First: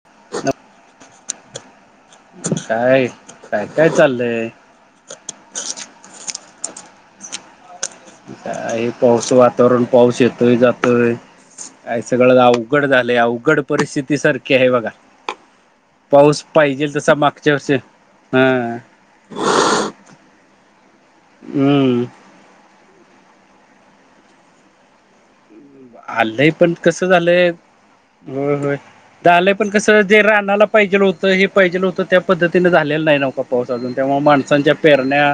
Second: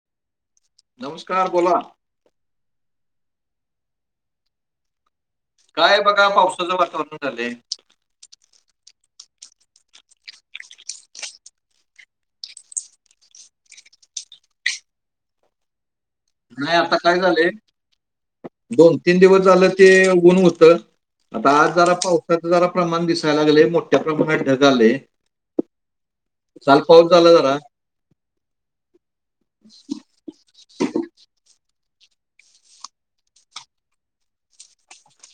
[unintelligible] नमस्कार बोला. काय काय काय चाललंय. काय बघा पावसाचं वातावरण झालंय. का हे पावस वातावरण पाऊस येतोय जातोय. काय सगळं अवघड झालंय अवघड परिस्थिती सारखी आहे बघा. पाऊस नाही पाहिजेल आता तसा काय झालंय मागच्यावर दोन तीन दिवस झालं ते ऊन होतं आता आज जरा हम्म पाऊ जरा प्रमाण दिसायला लागले मोठ्या प्रमाणात ढगालय. आलंय पण कस झालंय जरा होय होय झालंय पण कस जे रानाला पाहिजेल होत हे पाहिजेलं होतं त्या पद्धतीने झालेलं नाही नवका पाऊस अजून त्यामुळे माणसांच्या पेरण्या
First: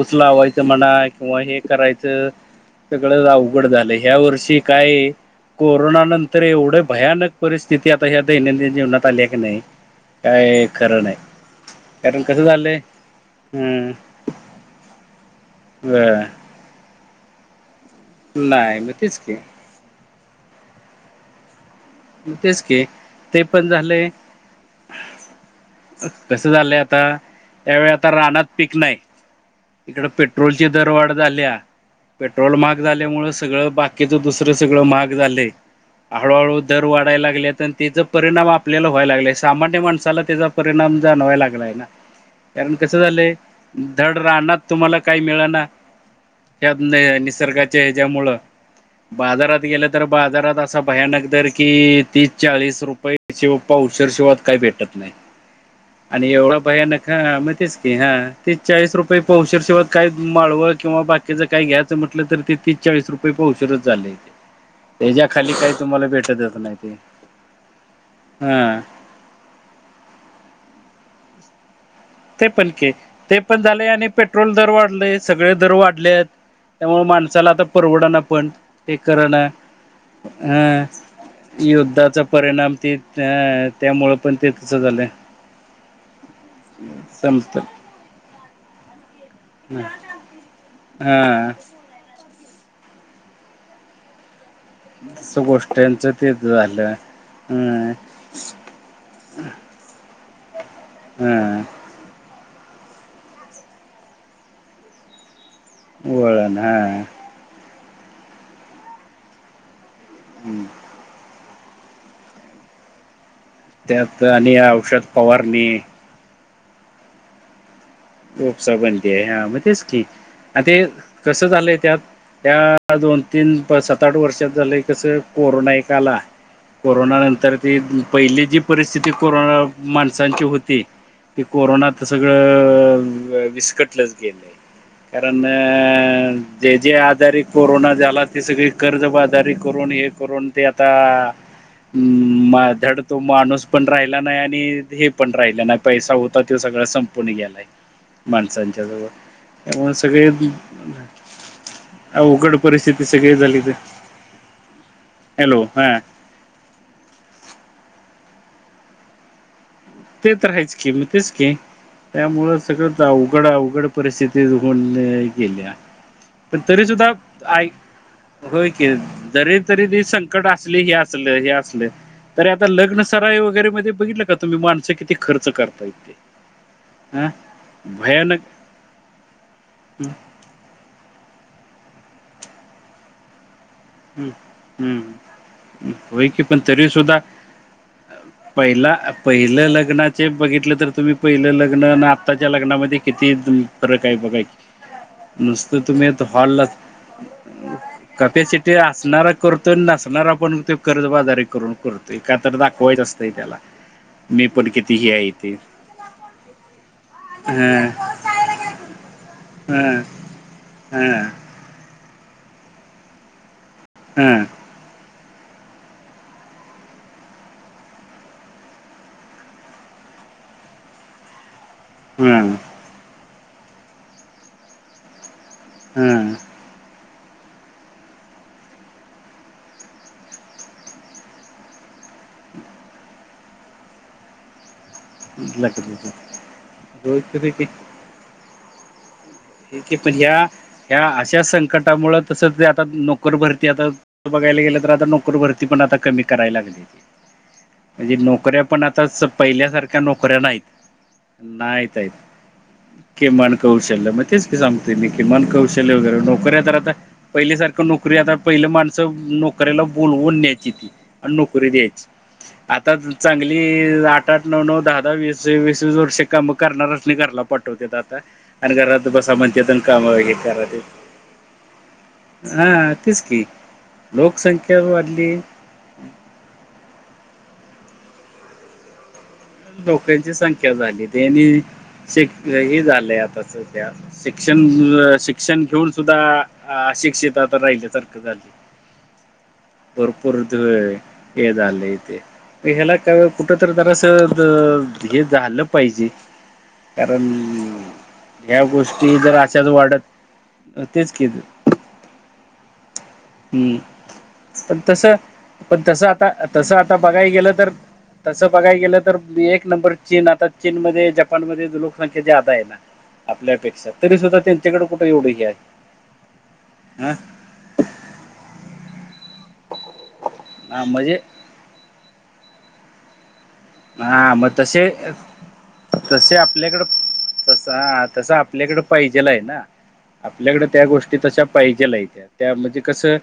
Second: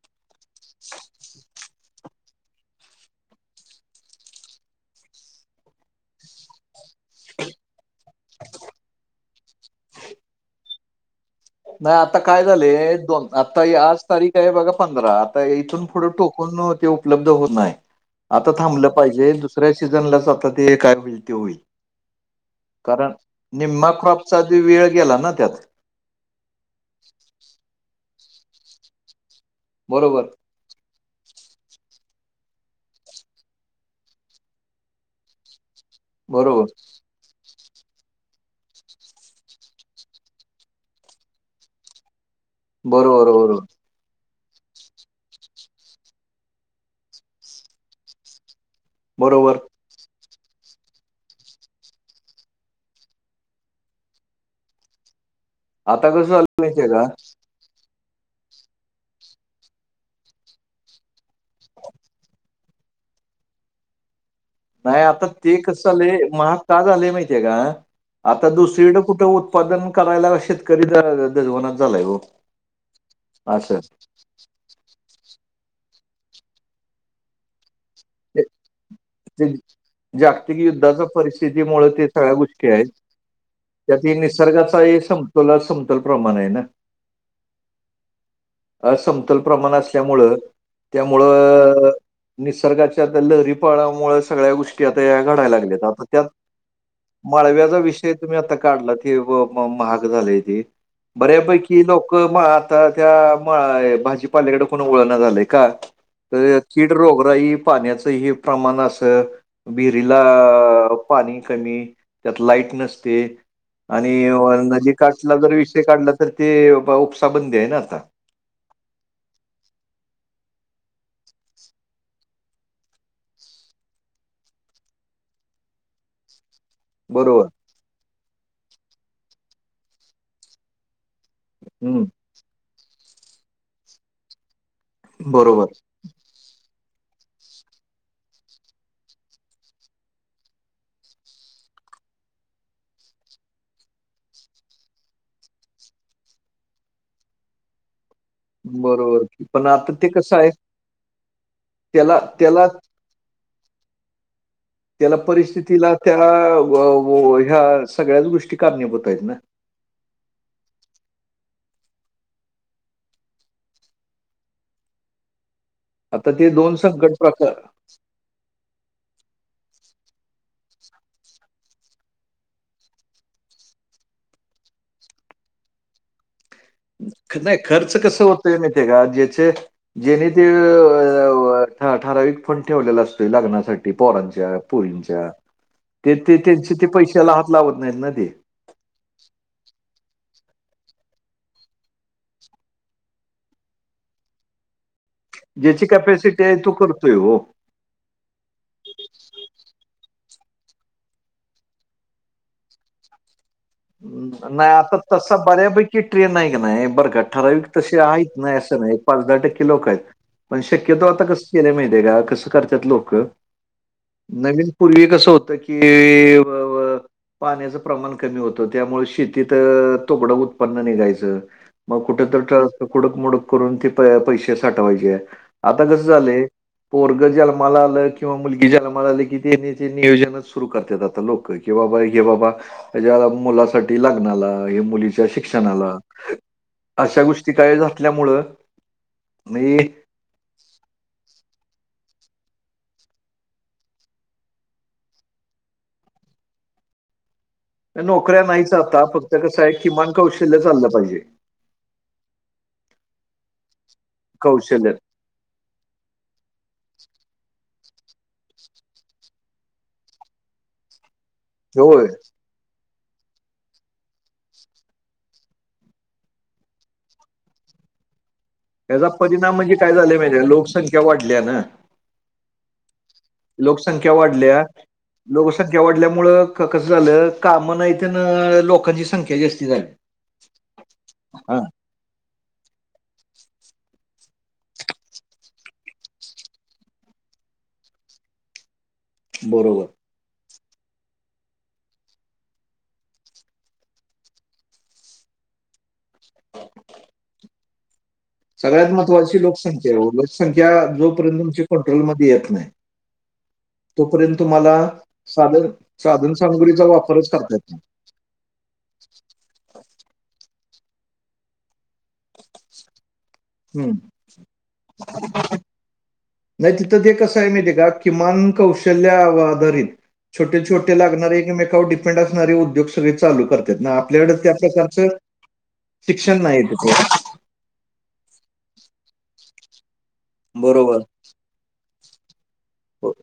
उस लावायचं म्हणा किंवा हे करायचं सगळं अवघड झालंय ह्या वर्षी काय? कोरोना नंतर एवढी भयानक परिस्थिती आता ह्या दैनंदिन जीवनात आल्या की नाही. काय खरं नाही. नाही आता कारण काय कसं झाले झालंय दोन आता हम्म आज तारीख आहे बघा पंधरा आता इथून पुढं अ टोकून तो उपलब्ध हो नाहीय आता नाही थांबलं मग तेच पाहिजे की दुसऱ्या सीझनलाच आता ते काय होईल ते होईल. तेच की कारण ते पण निम्मा झालंय क्रॉपचाधी वेळ गेला ना त्यात. कसं झालंय आता त्यावेळी आता राना पीक नाही इकड बरोबर पेट्रोल दरवाढ झाल्या. पेट्रोल महाग झाल्यामुळे सगळं बाकीच दुसरं सगळं महाग झालेय हळूहळू बरोबर आनायला ते लागले त्याचा परिणाम आपल्याला व्हाय लागला सामान्य माणसाला त्याचा परिणाम जाणवाय लागलाय ना. कारण कसं बरोबर झालंय बरोबर धड राहण्यात तुम्हाला काही मिळाना त्यात नि निसर्गाच्या ह्याच्यामुळ बरोबर बाजारात गेलं तर बाजारात असा भयानक दर कि तीस चाळीस रुपये शिव पाशर शिवात काही भेटत नाही. आता आणि कसं झालं एवढं माहितीये का भयानक मग तेच की ह तीस चाळीस रुपये पौशर शेवत काही माळवळ किंवा बाकीच काय घ्यायचं म्हटलं तर ते ती चाळीस रुपये पावशेरच झालेेय. नाही आता ते कस झालंय महाग का ते झाले माहिती आहे का आता हा दुसरी कुठं उत्पादन करायला शेतकरी जजवनात झालाय हो. ते पण की ते पण असं झाले आणि पेट्रोल दर वाढलेय सगळे दर वाढले त्यामुळे माणसाला आता परवड ना ते पण एक ते करना. जागतिक अ युद्धाच्या परिस्थितीमुळे ते युद्धाचा सगळ्या गोष्टी परिणाम आहेत ते अ त्यात त्यामुळं पण ते तसं निसर्गाचा हे स तुला समतल प्रमाण आहे ना. समस्त. अ समतोल प्रमाण असल्यामुळं हा त्यामुळं अ निसर्गाच्या लहरीपाळामुळे सगळ्या गोष्टी आता असं घडायला लागल्यात आता गोष्टांचं त्यात तेच झालं. मळव्याचा हम्म विषय तुम्ही आता काढला ते व व महाग झालय ते हम्म बऱ्यापैकी लोक म आता त्या म भाजीपाल्याकडे ओळण झालंय का त वळण कीड हा रोक राई पाण्याचंही प्रमाण असं विहिरीला आ पाणी कमी त्यात लाईट नसते. आणि त्यात नदी औषध काठला जर फवारणी विषय काढला तर ते उपसाबंदी आहे ना ते आता. उपसा बंदी आहे हा मग तेच की आ ते कसं झालंय त्यात त्या दोन तीन सात आठ वर्षात झालं कसं कोरोना एक आला. कोरोना बरोबर नंतर ती पहिली जी परिस्थिती कोरोना माणसांची होती. ते कोरोनात हम्म सगळं विस्कटलंच गेलंय. करण. बरोबर जे जे आजारी कोरोना झाला ते सगळे कर्जबाजारी करून हे करून ते आता आ हम् मा धड तो माणूस पण राहिला नाही आणि हे पण राहिला नाही पैसा होता तो सगळा स पून गेलाय. माणसांच्याजवळ बरोबर पण त्यामुळे आता ते कसं आहे त्याला सगळेवघड त्याला परिस्थिती ते सगळे झाले ते त्याला हॅलो परिस्थितीला हा त्या वा व ह्या सगळ्याच गोष्टी कारणी होत आहेत ना. ते तर हाच की म तेच की. त्यामु सगळं अवघड अवघड परिस्थिती होन गेल्या. आता ते पण दोन तरी संकट सुुद्धा प्रकार आई. होय की जरी तरी त संकट असली हे असले हे असले तर आता लग्न सराई वगैरे मध्ये बघितल का तुम्ही माणसं किती खर्च करताय ते हा नाही खर्च कसं भयानक होतय माहिती आहे का ज्याचे हम्म जेने ते अ अ अ व ठ ठराविक फंड ठेवलेला असतोय लग्नासाठी. पोरांच्या हम्म पोरींच्या हम्म ते होय ते की पण त्यांचे ते तरी पैशा सुद्धा ला हात लावत नाहीत ना ते पहिला पहिलं लग्नाचे बघितलं तर तुम्ही पहिलं लग्न ना आत्ताच्या लग्नामध्ये किती तुम्ही. खरं काही बघा की नुसत ज्याची तुम्ही कॅपॅसिटी आहे हॉलला तो करतोय हो कपॅसिटी ते असणार करतोय आणि नसणारा पण ते कर्जबाजारी करून करतोय का तर दाखवायच असतंय त्याला ते मी अं, पण नाही किती आता हे आहे तसा बऱ्यापैकी ट्रेन आहे का नाही बर का ठराविक ह तसे आहेत नाही असं नाही पाच दहा टक्के लोक आहेत ह पण शक्यतो आता कस हे केलंय माहीत आहे का कस करतात लोक ह नवीन पूर्वी कसं होतं की पाण्याचं प्रमाण कमी होतं त्यामुळे शेतीत तुकडं उत्पन्न निघायचं मग कुठ ह तर कुडक मुडक करून ते पैसे साठवायचे आता कसं झाले पोर्ग जन्माला आलं किंवा मुलगी ज्माला आलं की ते ते नियोजनच सुरू करतात आता लोक बा हे बाबा त्या मुलासाठी लागणार मुली शिक्षणाला अशा गोष्टी कायल्यामु ठीक आहे पण ह्या ह्या अशा संकटामुळे तसं ते आता नोकर भरती आता तस बघायला गेलं तर आता नोकर भरती पण आता कमी करायला लागली. म्हणजे नोकऱ्या नाहीच पण आता फक्त कसं आहे पहिल्यासारख्या किमान नोकऱ्या कौशल्य नाहीत. चाललं पाहिजे नाहीत आहेत किमान कौशल्य मग तेची कौशल्य सांगतोय मी. किमान कौशल्य वगैरे नोकऱ्या तर आता. पहिल्यासारखं नोकरी आता पहिलं माणसं नोकऱ्याला बोलवून न्यायची ती. अन नोकरी होय द्यायचं. आता चांगली आठ आठ नऊ नऊ दहा दहा वीस वीस वीस वर्षे काम करणाऱ्यासनी घरला पाठवट्यात. पाठवट्यात आता आणि त्याचा घरात बसा परिणाम म्हणेत म्हणजे काय काम झालंय हे माहिती आहे? करा ते. लोकसंख्या वाढल्या ना हा तेच की लोकसंख्या वाढल्या लोकसंख्या वाढली. लोकसंख्या वाढल्यामुळ कसं झालं काम नाहीत आणि लोकांची संख्या जास्ती. झाली लोकाची संख्या झाली तेनी हा श हे झालंय आता सध्या. शिक्षण शिक्षण घेऊन सुद्धा अशिक्षित आता राहिल्या सारख झालय. बरोबर. भरपूर द ये झाले तेे. ह्याला काय कुठ तर जरास हे झालं पाहिजे. कारण. ह्या सगळ्यात गोष्टी जर महत्त्वाची अशाच लोकसंख्या आहे ओ वाढत लोकसंख्या तेच की जोपर्यंत तुमची कंट्रोलमध्येध्ये येत नाही. हम्म तोपर्यंत तुम्हाला पण तसं साध पण तसं आता साधन तसं सामग्रीचा आता वापरच बघाय गेलं करता तर येत नाही. तसं बघाय गेलं तर एक नंबर चीन आता चीन मध्ये जपानमध्ये लोकसंख्या ज्यादा आहेत. नाही आपल्यापेक्षा हम्म. तरी सुद्धा त्यांच्याकडे कुठे एवढं हे आहे हा. कसाय माहीत आहे का किमान कौशल्या आधारित छोटे हा छोटे म्हणजे लागणारे हे एकमेकांवर डिफेन्ड. असणारे उद्योग सगळे चालू करा. ना हा आपल्याकडे मग त्या तसे प्रकारचं तसे शिक्षण नाही. आपल्याकडं तस तसं आपल्याकडं पाहिजेल आहे ना आपल्याकड त्या बरोबर गोष्टी तशा पाहिजेल आहेत्या. त्या म्हणजे ब- कसं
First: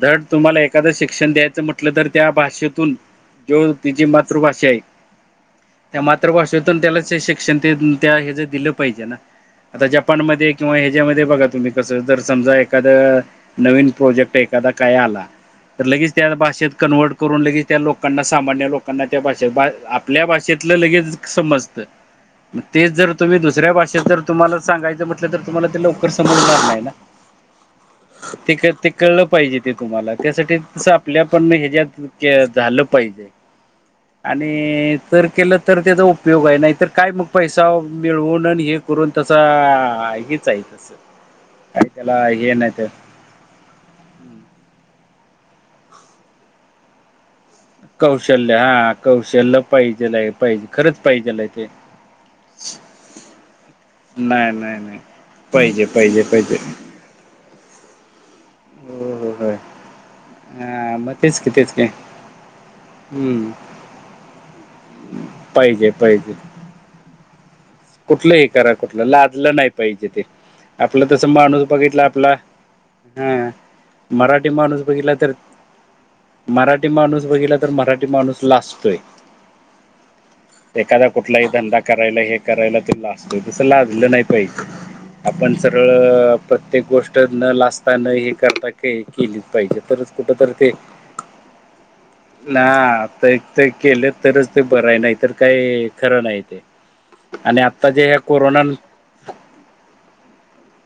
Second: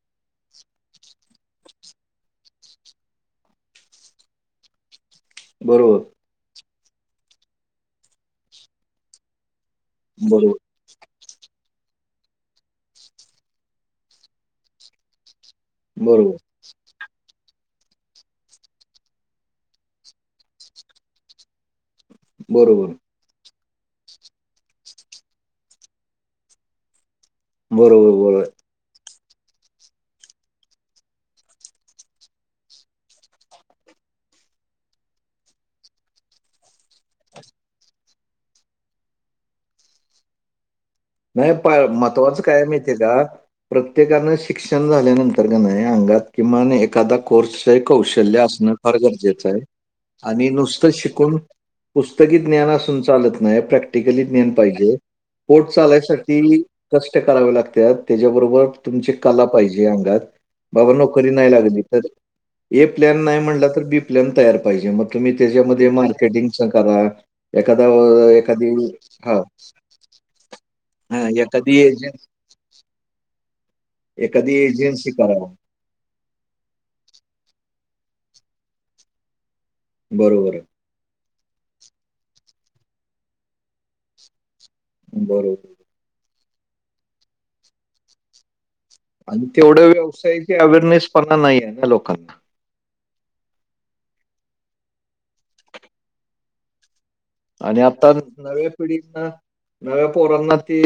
दड. तुम्हाला एखादं शिक्षण द्यायचं म्हटलं तर त्या भाषेतून जो तिची मातृभाषा आहे. त्या बरोबर मातृभाषेतून त्यालाच शिक्षण त्या ह्याच दिलं पाहिजे ना. आता जपानमध्ये बरोबर किंवा ह्याच्यामध्ये बघा तुम्ही. कस जर समजा एखाद नवीन प्रोजेक्ट एखादा काय आला. तर लगेच त्या बरोबर भाषेत कनवर्ट करून लगेच त्या लोकांना सामान्य लोकांना त्या भाषेत. आपल्या भाषेतलं लगेच समजत मग तेच बरोबर जर. तुम्ही दुसऱ्या भाषेत जर तुम्हाला सांगायचं म्हटलं तर तुम्हाला ते लवकर समजणार नाही ना. बरोबर बरोबर ते काय ते. कळलं पाहिजे ते तुम्हाला त्यासाठी तस आपल्या पण ह्याच्यात झालं पाहिजे आणि तर केलं तर त्याचा उपयोग आहे नाहीतर काय मग पैसा मिळवून आणि हे करून तसं आ हीच आहे तसं नाही प काही त्याला महत्वाचं हे काय नाही ते माहिती आहे का प्रत्येकानं शिक्षण झाल्यानंतर अंगात किमान एखादा कोर्स हे कौशल्य असणं हा फार गरजेचं कौशल्य आहे पाहिजेल आहे आणि पाहिजे नुसतं खरंच शिकून पाहिजेल आहे ते पुस्तकी ज्ञान असून चालत नाही प्रॅक्टिकली ज्ञान नाही नाही पाहिजे नाही पोट पाहिजे पाहिजे पाहिजे चालायसाठी कष्ट करावे लागतात त्याच्याबरोबर तुमची हो हो कला होय पाहिजे अंगात बाबा हा मग नोकरी तेच नाही की तेच लागली की तर ए प्लॅन नाही हम्म म्हणला तर बी प्लॅन तयार पाहिजे मग तुम्ही पाहिजे त्याच्यामध्ये पाहिजे मार्केटिंगच करा एखादा एखादी हा जे ते आपलं तस माणूस बघितलं एजन आपला हा मराठी एखादी माणूस एजन्सी बघितला तर करा. मराठी माणूस बघितला तर मराठी माणूस लाजतोय बरोबर आहे एखादा कुठलाही धंदा करायला हे करायला तो लाजते तसं लाजलं नाही आपण बरोबर. सगळ प्रत्येक गोष्ट न लाजता न हे करता काही केली आणि पाहिजे तेवढं तरच कुठ तररी व्यवसायाची ते अवेअरनेसपणा नाही आहे ना लोकांना ना आता एक ते केलं तरच ते बरंय नाही तर काही खरं नाही ते आणि जे आता ह्या कोरोना नव्या पिढी नव्या पोरांना ते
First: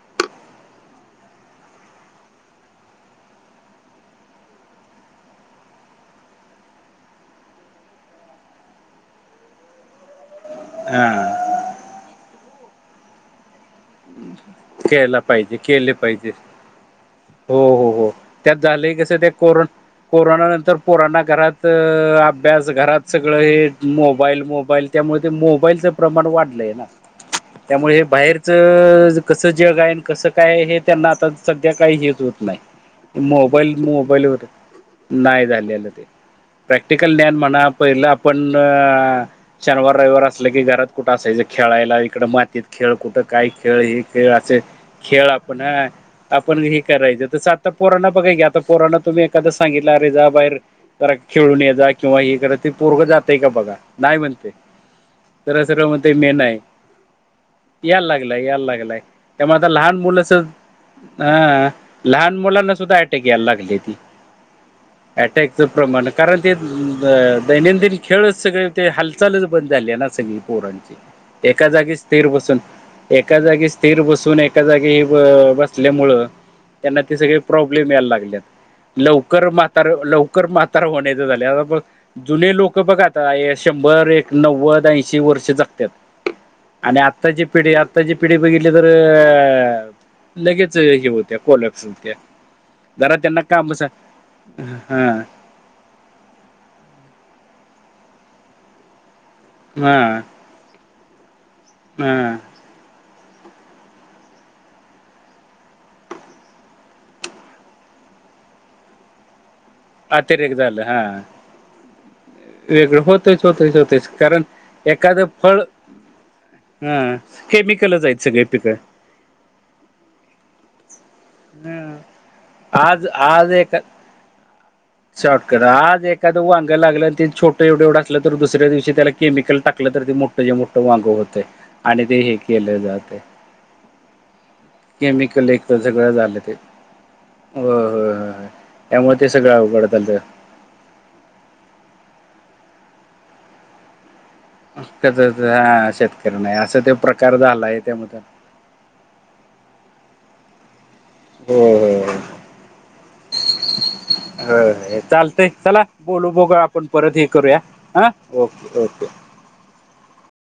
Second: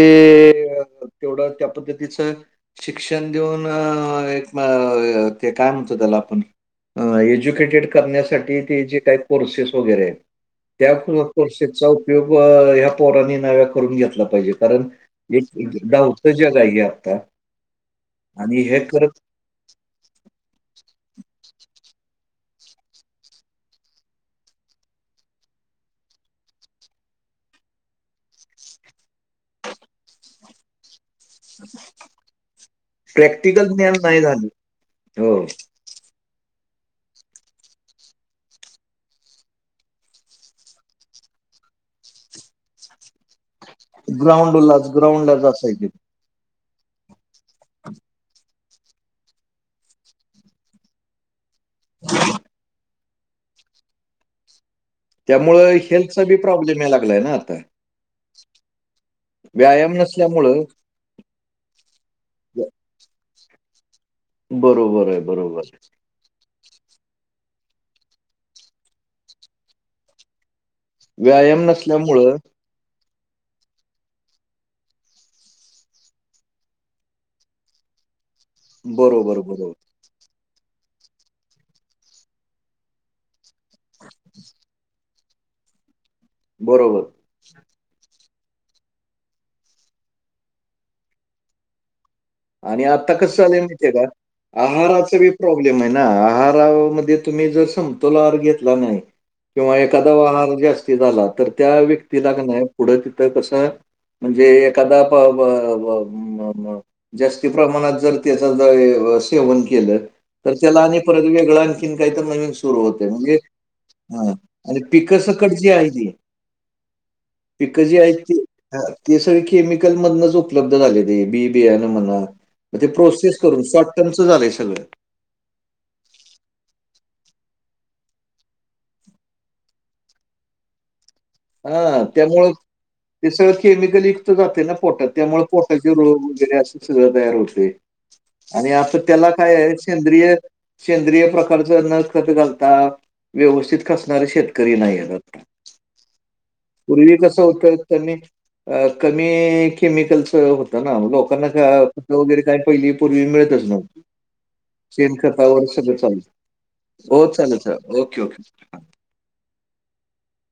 तेवढं त्या पद्धतीचं शिक्षण देऊन एक ते काय म्हणतो त्याला आपण एज्युकेटेड करण्यासाठी ते जे काही कोर्सेस वगैरे आहेत हा त्याचा उपयोग ह्या पोरनी नव्या करून घेत पाहिजे कारण केला पाहिजे एक केले पाहिजे धावतं जग आहे आता हो हो हो त्यात आणि हे झालं कसं करत ते कोरोना कोरोना नंतर पोराना घरात अभ्यास घरात सगळं हे मोबाईल मोबाईल त्यामुळे ते मोबाईलचं प्रमाण वाढलंय ना त्यामुळे हे बाहेरच कसं जग आहे कसं काय हे त्यांना आता सध्या काही हे हो नाही प्रॅक्टिकल मोबाईल ज्ञान नाही मोबाईलवर झालं हो नाही झालेलं ते प्रॅक्टिकल ज्ञान म्हणा पहिलं आपण शनिवार रविवार असलं की घरात कुठं असायचं खेळायला इकडं मातीत खेळ कुठं काय खेळ ह खेळ अस अस ग्राउंडलाच खेळ ग्राउंडलाच आपण असायचे ह आपण हे करायचं तसं आता पोरांना बघाय आता पुराना तुम्ही एखाददा सांगितलं अरे जा बाहेर जरा खेळून ये जा किंवा हे कर ते पोरग जात आहे का बघा नाही म्हणते सरळ त्यामुळे सरळ म्हणते हेल्थचा मी बी नाही प्रॉब्लेम हे लागलाय ना आता यायला लागलाय यायला लागलाय त्यामुळे आता व्यायाम लहान मुलंच नसल्यामुळं हा लहान मुलांना सुद्धा अटेक यायला लागली ती बरोबर आहे बरोबर अटॅकच प्रमाण कारण ते दैनंदिन खेळच सगळे ते हालचालच बंद झाली आहे ना सगळी पोरांची व्यायाम एका जागी स्थिर नसल्यामुळं बसून एका जागी स्थिर बसून एका जागी बसल्यामुळं त्यांना ते सगळे प्रॉब्लेम यायला लागलेत बरोबर लवकर बरोबर म्हातार लवकर म्हातार तर होण्याच झाले आता तर जुने लोक बघ आता शंभर एक नव्वद ऐंशी वर्ष जगतात आणि बरोबर आता आताची पिढी आत्ताची पिढी बघितली तर अ लगेच हे होत्या ख सुध्या आणि आता कसं आलं मी ते का हा आहाराच प्रॉब्लेम आहे ना आहारामध्ये तुम्ही जर समतोल आहार घेतला नाही किंवा हा एखादा वाहार जे असती झाला तर त्या व्यक्तीला हा क नाही. पुढं तिथं कसं म्हणजे एखादा जास्ती प्रमाणात जर त्याच सेवन केलं तर अतिरेक त्याला झालं आणि हा परग वेगळं आणखीन काही तर नवीन सुरू वेगळं होते म्हणजे होतच होतच होतच हां. कारण आणि पिका सकडची आहे ती. हा पिकं जी केमिकलच आहेत ती सगळे पिक. ते सगळं केमिकल मधनच उपलब्ध झालेती बी बीयान पिकं म्हणा ते आज प्रोसेस आज करून एका शॉर्ट टर्मच झालंय सगळं. शॉर्टकट आज एखादं वांग लागलं आणि ते छोटं एवढं एवढं असलं तर दुसऱ्या दिवशी त्याला केमिकल टाकलं तर ते मो लगे मोठं वांग होतय. हा त्यामुळ ते सगळं केमिकल विकत जाते ना पोटात त्यामुळे केमिकल एक पोटा तर ग सगळं झालं ते वगरे अस स तयार हो होय होय होय होय आणि त्यामुळे ते त्याला सगळं काय अवघड झालतं. सेंद्रिय सेंद्रिय प्रकारच न खत घालता व्यवस्थित खासणारे शेत क हा शेतकऱ्यां नाही. पूर्वी कसं होतं त्यांनी कमी केमिकलच होत ना लो. लोकांना होय होय वगैरे काही पहिली पूर्वी मिळतच न होय होय चेन चालतंय करतावर चला सगळ चालेल बोलू बघू आपण परत हो हे चालेल करूया चा हा ओके ओके. ओके